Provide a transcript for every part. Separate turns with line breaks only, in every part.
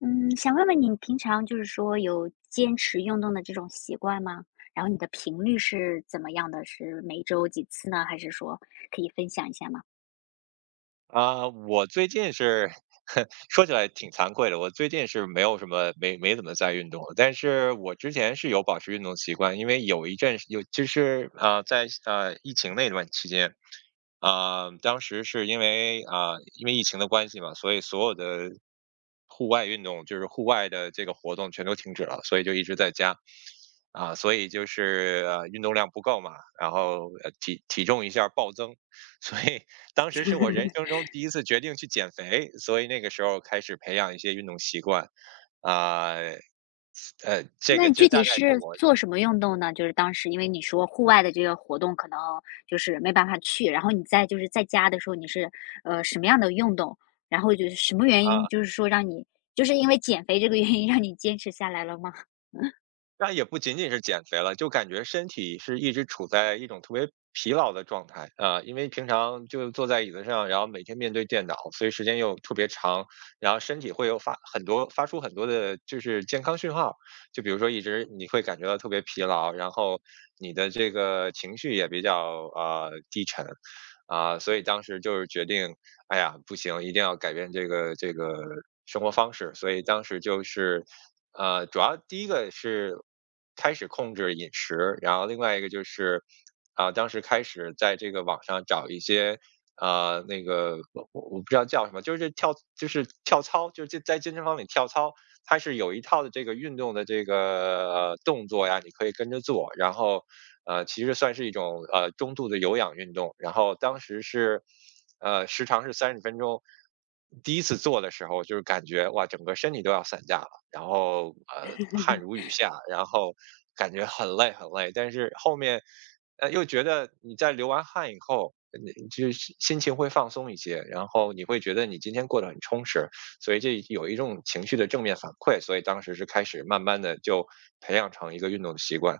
嗯，想问问你平常有坚持运动的这种习惯吗？然后你的频率是怎么样的？是每周几次呢？还是说可以分享一下吗？
我最近是 说起来挺惭愧的，我最近是没有什么没怎么在运动了，但是我之前是有保持运动习惯。因为有一阵是有就是在疫情那段期间，当时是因为因为疫情的关系嘛，所以所有的户外运动，就是户外的这个活动全都停止了，所以就一直在家。所以就是运动量不够嘛，然后体重一下暴增，所以当时是我人生中第一次决定去减肥，所以那个时候开始培养一些运动习惯。啊，这
那
个
你
就
具体
大概是
是
我
做什么运动呢？就是当时因为你说户外的这个活动可能没办法去，然后你在在家的时候你是什么样的运动？然后就是什么原因，
啊
就是说让你因为减肥这个原因让你坚持下来了吗？
那也不仅仅是减肥了，就感觉身体是一直处在一种特别疲劳的状态。因为平常就坐在椅子上，然后每天面对电脑，所以时间又特别长，然后身体会有发出很多的就是健康讯号。就比如说一直你会感觉到特别疲劳，然后你的这个情绪也比较低沉。所以当时就是决定哎呀不行，一定要改变这个生活方式。所以当时就是，主要第一个是开始控制饮食，然后另外一个就是，当时开始在这个网上找一些。那个我不知道叫什么，就是跳，就是跳操，就是在健身房里跳操。它是有一套的这个运动的这个动作呀，你可以跟着做，然后，其实算是一种中度的有氧运动。然后当时是，时长是三十分钟。第一次做的时候，就是感觉哇，整个身体都要散架了，然后汗 如雨下，然后感觉很累很累。但是后面，又觉得你在流完汗以后，你就是心情会放松一些，然后你会觉得你今天过得很充实。所以这有一种情绪的正面反馈，所以当时是开始慢慢的就培养成一个运动的习惯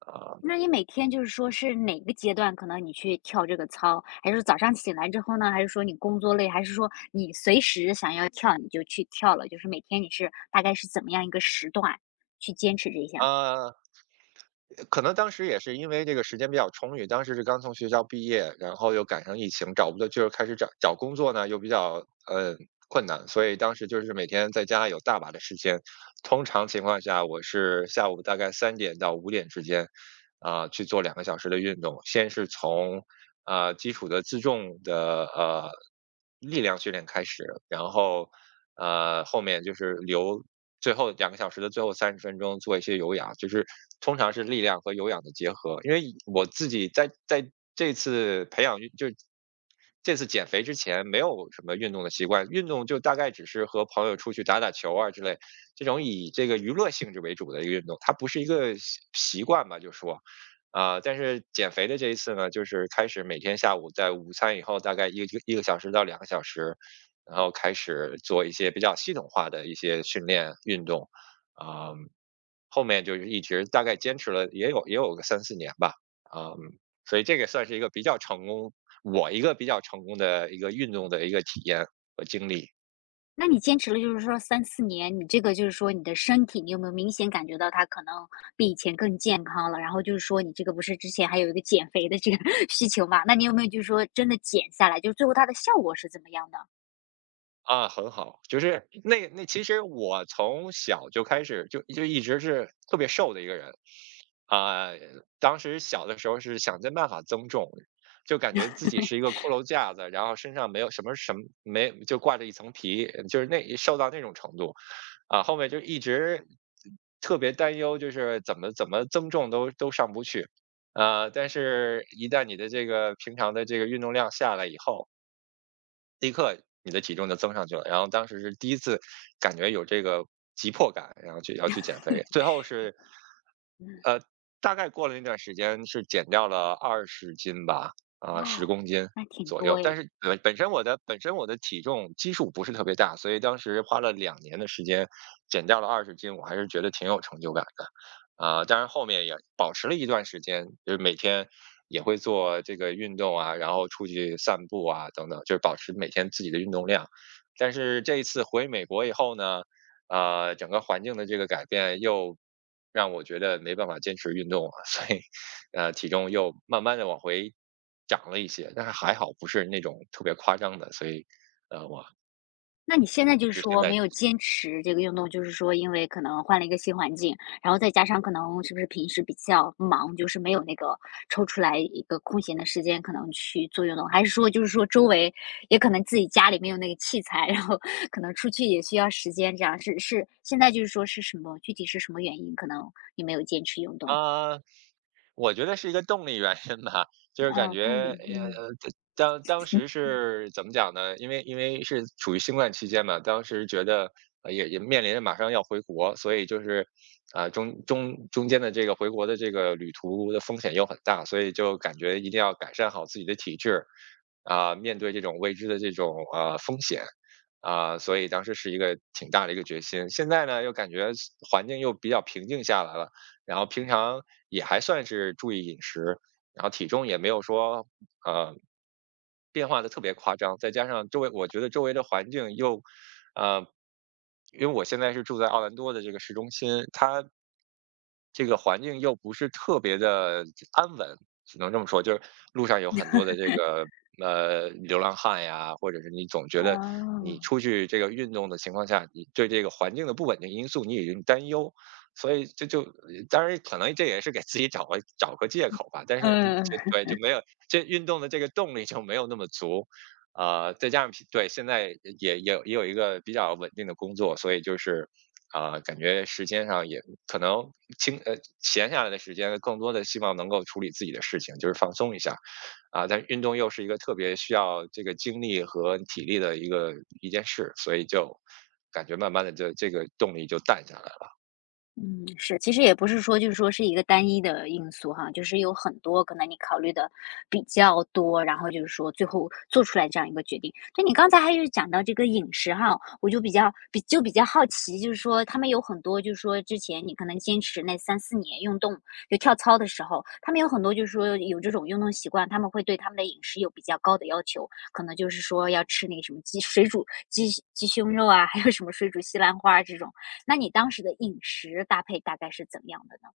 啊
那你每天是哪个阶段可能你去跳这个操？还是早上醒来之后呢？还是说你工作累？还是说你随时想要跳你就去跳了？就是每天你是大概是怎么样一个时段去坚持这项？
啊，可能当时也是因为这个时间比较充裕，当时是刚从学校毕业，然后又赶上疫情，找不到，就是开始找工作呢，又比较困难，所以当时就是每天在家有大把的时间。通常情况下我是下午大概3点到5点之间。去做两个小时的运动。先是从基础的自重的力量训练开始，然后后面就是留最后两个小时的最后三十分钟做一些有氧，就是通常是力量和有氧的结合。因为我自己在这次培养运，就是这次减肥之前没有什么运动的习惯，运动就大概只是和朋友出去打打球啊之类，这种以这个娱乐性质为主的一个运动，它不是一个习惯吧，就说。但是减肥的这一次呢，就是开始每天下午在午餐以后大概一个小时到两个小时，然后开始做一些比较系统化的一些训练运动。啊，后面就是一直大概坚持了也有个3、4年吧。啊，所以这个算是一个比较成功我一个比较成功的一个运动的一个体验和经历。
那你坚持了三四年，你你的身体，你有没有明显感觉到它可能比以前更健康了？然后就是说你这个不是之前还有一个减肥的这个 需求嘛？那你有没有真的减下来？就是最后它的效果是怎么样的？
很好。就是其实我从小就开始就一直是特别瘦的一个人。啊，当时小的时候是想尽办法增重，就感觉自己是一个骷髅架子，然后身上没有什么什么没就挂着一层皮，就是那瘦到那种程度。后面就一直特别担忧，就是怎么增重都上不去。但是一旦你的这个平常的这个运动量下来以后，立刻你的体重就增上去了。然后当时是第一次感觉有这个急迫感，然后去要去减肥。最后是，呃，大概过了那段时间是减掉了二十斤吧，十
哦，
公斤
那挺
左右。
多
但
耶。
是本身我的体重基数不是特别大，所以当时花了2年的时间减掉了二十斤，我还是觉得挺有成就感的。当然后面也保持了一段时间，就是每天也会做这个运动啊，然后出去散步啊等等，就是保持每天自己的运动量。但是这一次回美国以后呢，整个环境的这个改变又让我觉得没办法坚持运动了，所以体重又慢慢的往回涨了一些，但是还好不是那种特别夸张的。所以呃，我
那你现在
就现在
没有坚持这个运动，就是说因为可能换了一个新环境，然后再加上可能是不是平时比较忙，就是没有那个抽出来一个空闲的时间，可能去做运动，还是说周围也可能自己家里没有那个器材，然后 可能出去也需要时间，这样是现在是什么具体是什么原因，可能你没有坚持运动？
啊、我觉得是一个动力原因吧。就是感
哦，动
觉，
力，嗯，
呃，当时是怎么讲呢？因为因为是处于新冠期间嘛，当时觉得，也也面临着马上要回国，所以就是，中间的这个回国的这个旅途的风险又很大，所以就感觉一定要改善好自己的体质，面对这种未知的这种风险。所以当时是一个挺大的一个决心。现在呢，又感觉环境又比较平静下来了。然后平常也还算是注意饮食，然后体重也没有说呃变化的特别夸张。再加上周围，我觉得周围的环境又，呃，因为我现在是住在奥兰多的这个市中心，它这个环境又不是特别的安稳，只能这么说。就是路上有很多的这个，流浪汉呀，或者是你总觉得你
哦，
出去这个运动的情况下，你对这个环境的不稳定因素你已经担忧。所以这就当然可能这也是给自己找个借口吧，但是这，
嗯。
就没有这运动的这个动力就没有那么足。呃，再加上平对，现在也有一个比较稳定的工作，所以就是，感觉时间上也可能闲下来的时间更多的希望能够处理自己的事情，就是放松一下。但是运动又是一个特别需要这个精力和体力的一件事，所以就感觉慢慢的这个动力就淡下来了。
嗯，是，其实也不是说是一个单一的因素哈，就是有很多可能你考虑的比较多，然后就是说最后做出来这样一个决定。对，你刚才还是讲到这个饮食哈，我就比较好奇，就是说他们有很多就是说之前你可能坚持那三四年运动就跳操的时候，他们有很多就是说有这种运动习惯，他们会对他们的饮食有比较高的要求，可能就是说要吃那个什么水煮鸡胸肉啊，还有什么水煮西兰花啊这种。那你当时的饮食搭配大概是怎样的呢？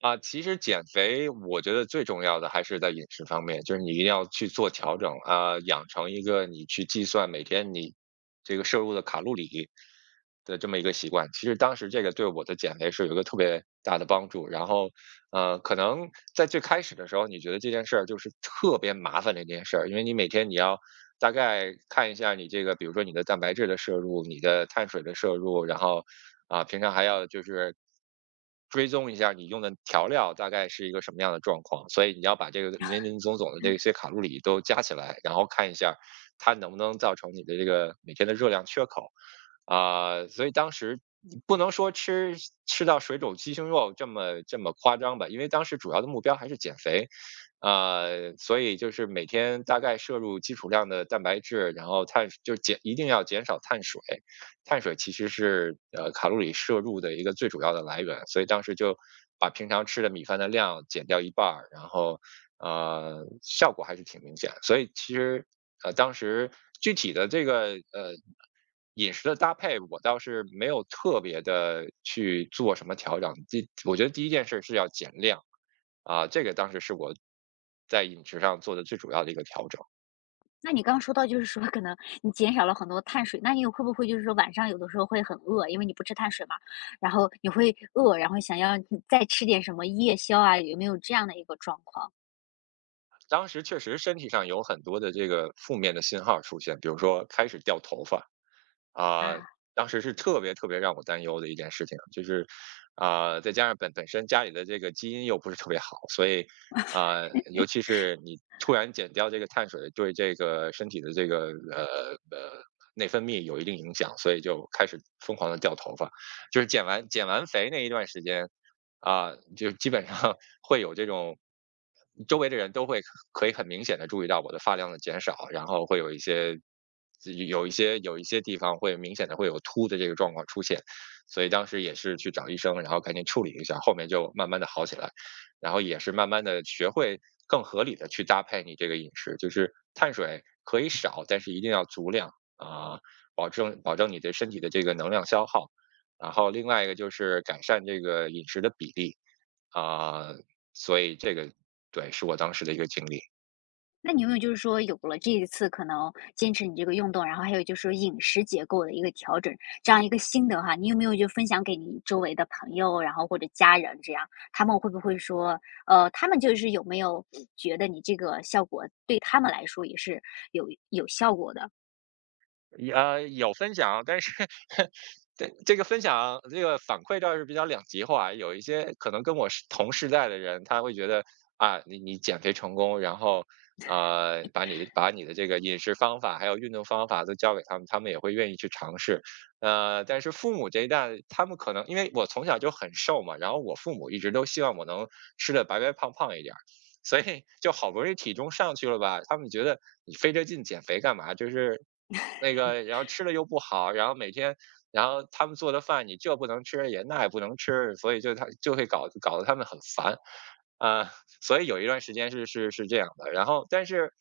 其实减肥我觉得最重要的还是在饮食方面，就是你一定要去做调整，啊，养成一个你去计算每天你这个摄入的卡路里的这么一个习惯。其实当时这个对我的减肥是有一个特别大的帮助。然后，可能在最开始的时候，你觉得这件事儿就是特别麻烦的一件事儿。因为你每天你要大概看一下你这个，比如说你的蛋白质的摄入、你的碳水的摄入，然后平常还要就是追踪一下你用的调料大概是一个什么样的状况。所以你要把这个林林总总的这些卡路里都加起来，然后看一下它能不能造成你的这个每天的热量缺口。所以当时不能说吃吃到水肿鸡胸肉这么夸张吧，因为当时主要的目标还是减肥。所以就是每天大概摄入基础量的蛋白质，然后碳就是减一定要减少碳水。碳水其实是卡路里摄入的一个最主要的来源，所以当时就把平常吃的米饭的量减掉一半儿，然后效果还是挺明显。所以其实当时具体的这个饮食的搭配，我倒是没有特别的去做什么调整。我觉得第一件事是要减量，这个当时是我在饮食上做的最主要的一个调整。
那你刚刚说到可能你减少了很多碳水，那你会不会晚上有的时候会很饿，因为你不吃碳水嘛，然后你会饿，然后想要再吃点什么夜宵啊，有没有这样的一个状况？
当时确实身体上有很多的这个负面的信号出现，比如说开始掉头发，啊、
啊，
当时是特别特别让我担忧的一件事情。就是再加上本身家里的这个基因又不是特别好，所以啊、尤其是你突然减掉这个碳水，对这个身体的这个呃内分泌有一定影响，所以就开始疯狂的掉头发，就是减完肥那一段时间。啊，就基本上会有这种周围的人都会可以很明显的注意到我的发量的减少，然后会有一些有一些地方会明显的会有秃的这个状况出现，所以当时也是去找医生，然后赶紧处理一下，后面就慢慢的好起来，然后也是慢慢的学会更合理的去搭配你这个饮食，就是碳水可以少，但是一定要足量。保证你的身体的这个能量消耗，然后另外一个就是改善这个饮食的比例。啊，所以这个对，是我当时的一个经历。
那你有没有就是说有了这一次可能坚持你这个运动，然后还有就是说饮食结构的一个调整，这样一个心得哈，你有没有就分享给你周围的朋友，然后或者家人这样，他们会不会说，他们就是有没有觉得你这个效果对他们来说也是有效果的？
有分享，但是 这个分享这个反馈倒是比较两极化，有一些可能跟我是同时代的人，他会觉得，啊，你减肥成功，然后，呃，把你的这个饮食方法还有运动方法都教给他们，他们也会愿意去尝试。呃，但是父母这一代，他们可能因为我从小就很瘦嘛，然后我父母一直都希望我能吃的白白胖胖一点儿。所以就好不容易体重上去了吧，他们觉得你费这劲减肥干嘛？就是那个，然后吃的又不好，然后每天，然后他们做的饭你这不能吃，也那也不能吃，所以就他就会搞得他们很烦。啊、呃所以有一段时间是这样的。然后，但是，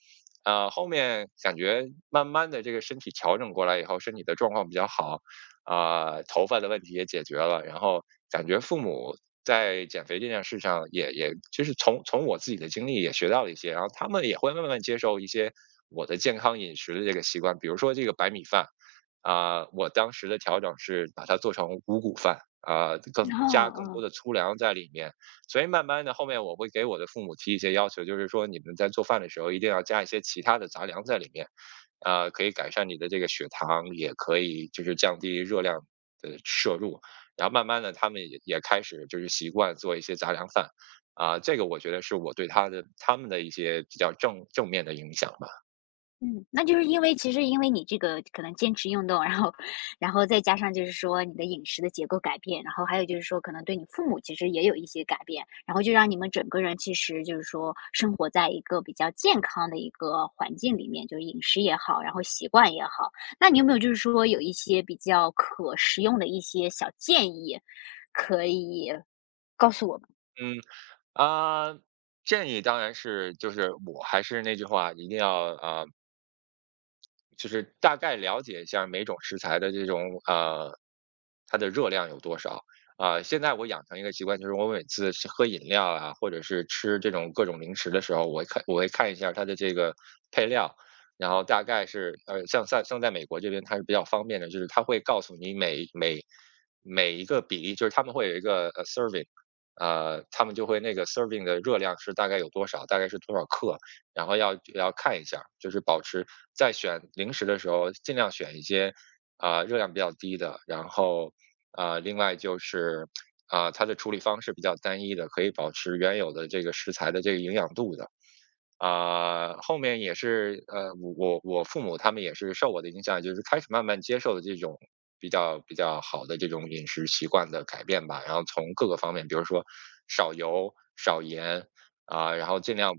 呃，后面感觉慢慢的这个身体调整过来以后，身体的状况比较好，头发的问题也解决了，然后感觉父母在减肥这件事上也就是从我自己的经历也学到了一些，然后他们也会慢慢接受一些我的健康饮食的这个习惯，比如说这个白米饭。我当时的调整是把它做成五谷饭。
哦
更多
哦。
的粗粮在里面，所以慢慢的后面我会给我的父母提一些要求，就是说你们在做饭的时候一定要加一些其他的杂粮在里面，呃，可以改善你的这个血糖，也可以就是降低热量的摄入。然后慢慢的，他们也开始就是习惯做一些杂粮饭。这个我觉得是我对他们的一些比较正面的影响吧。
嗯，那就是因为其实因为你这个可能坚持运动，然后，然后再加上就是说你的饮食的结构改变，然后还有就是说可能对你父母其实也有一些改变，然后就让你们整个人其实就是说生活在一个比较健康的一个环境里面，就是饮食也好，然后习惯也好。那你有没有就是说有一些比较可食用的一些小建议告诉我们？
嗯。啊、建议当然是就是我还是那句话，一定要啊、呃就是大概了解一下每种食材的这种呃，它的热量有多少。现在我养成一个习惯，就是我每次是喝饮料啊，或者是吃这种各种零食的时候，我会看一下它的这个配料，然后大概是呃，像在美国这边它是比较方便的，就是它会告诉你每一个比例，就是他们会有一个呃 serving，呃，他们就会那个 serving 的热量是大概有多少，大概是多少克，然后要看一下就是保持在选零食的时候，尽量选一些热量比较低的，然后另外就是它的处理方式比较单一的，可以保持原有的这个食材的这个营养度的。后面也是呃，我父母他们也是受我的影响，就是开始慢慢接受这种比较好的这种饮食习惯的改变吧。然后从各个方面，比如说少油、少盐，然后尽量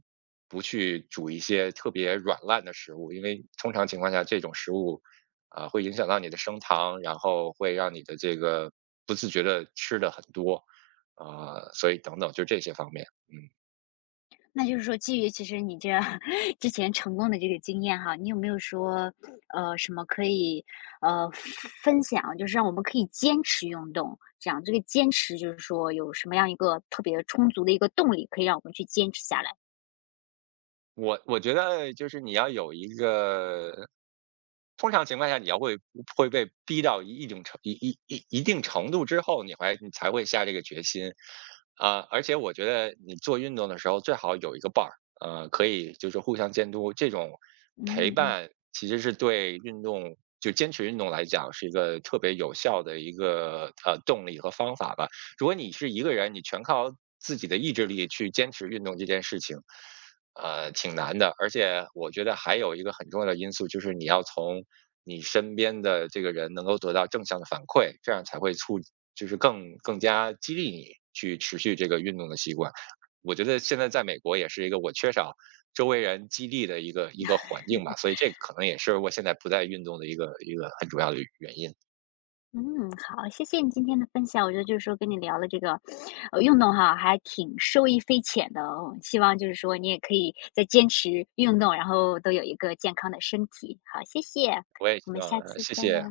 不去煮一些特别软烂的食物，因为通常情况下这种食物会影响到你的升糖，然后会让你的这个不自觉的吃的很多。所以等等就这些方面，嗯。
那就是说，基于其实你这 之前成功的这个经验哈，你有没有说，什么可以呃分享，就是让我们可以坚持运动，这样这个坚持就是说有什么样一个特别充足的一个动力，可以让我们去坚持下来？
我觉得就是你要有一个，通常情况下你会被逼到一一种程一一一一定程度之后，你才会下这个决心。而且我觉得你做运动的时候最好有一个伴儿，呃，可以就是互相监督，这种陪
嗯嗯。
伴其实是对运动就坚持运动来讲是一个特别有效的一个动力和方法吧。如果你是一个人，你全靠自己的意志力去坚持运动这件事情。呃，挺难的。而且我觉得还有一个很重要的因素，就是你要从你身边的这个人能够得到正向的反馈，这样才会就是更加激励你去持续这个运动的习惯。我觉得现在在美国也是一个我缺少周围人激励的一个环境吧，所以这个可能也是我现在不再运动的一个很主要的原因。
嗯，好，谢谢你今天的分享。我觉得就是说跟你聊了这个，运动哈，还挺受益匪浅的哦。希望就是说你也可以再坚持运动，然后都有一个健康的身体。好，谢谢，
我也
我
希
们
望，
下次
谢
再聊。
谢。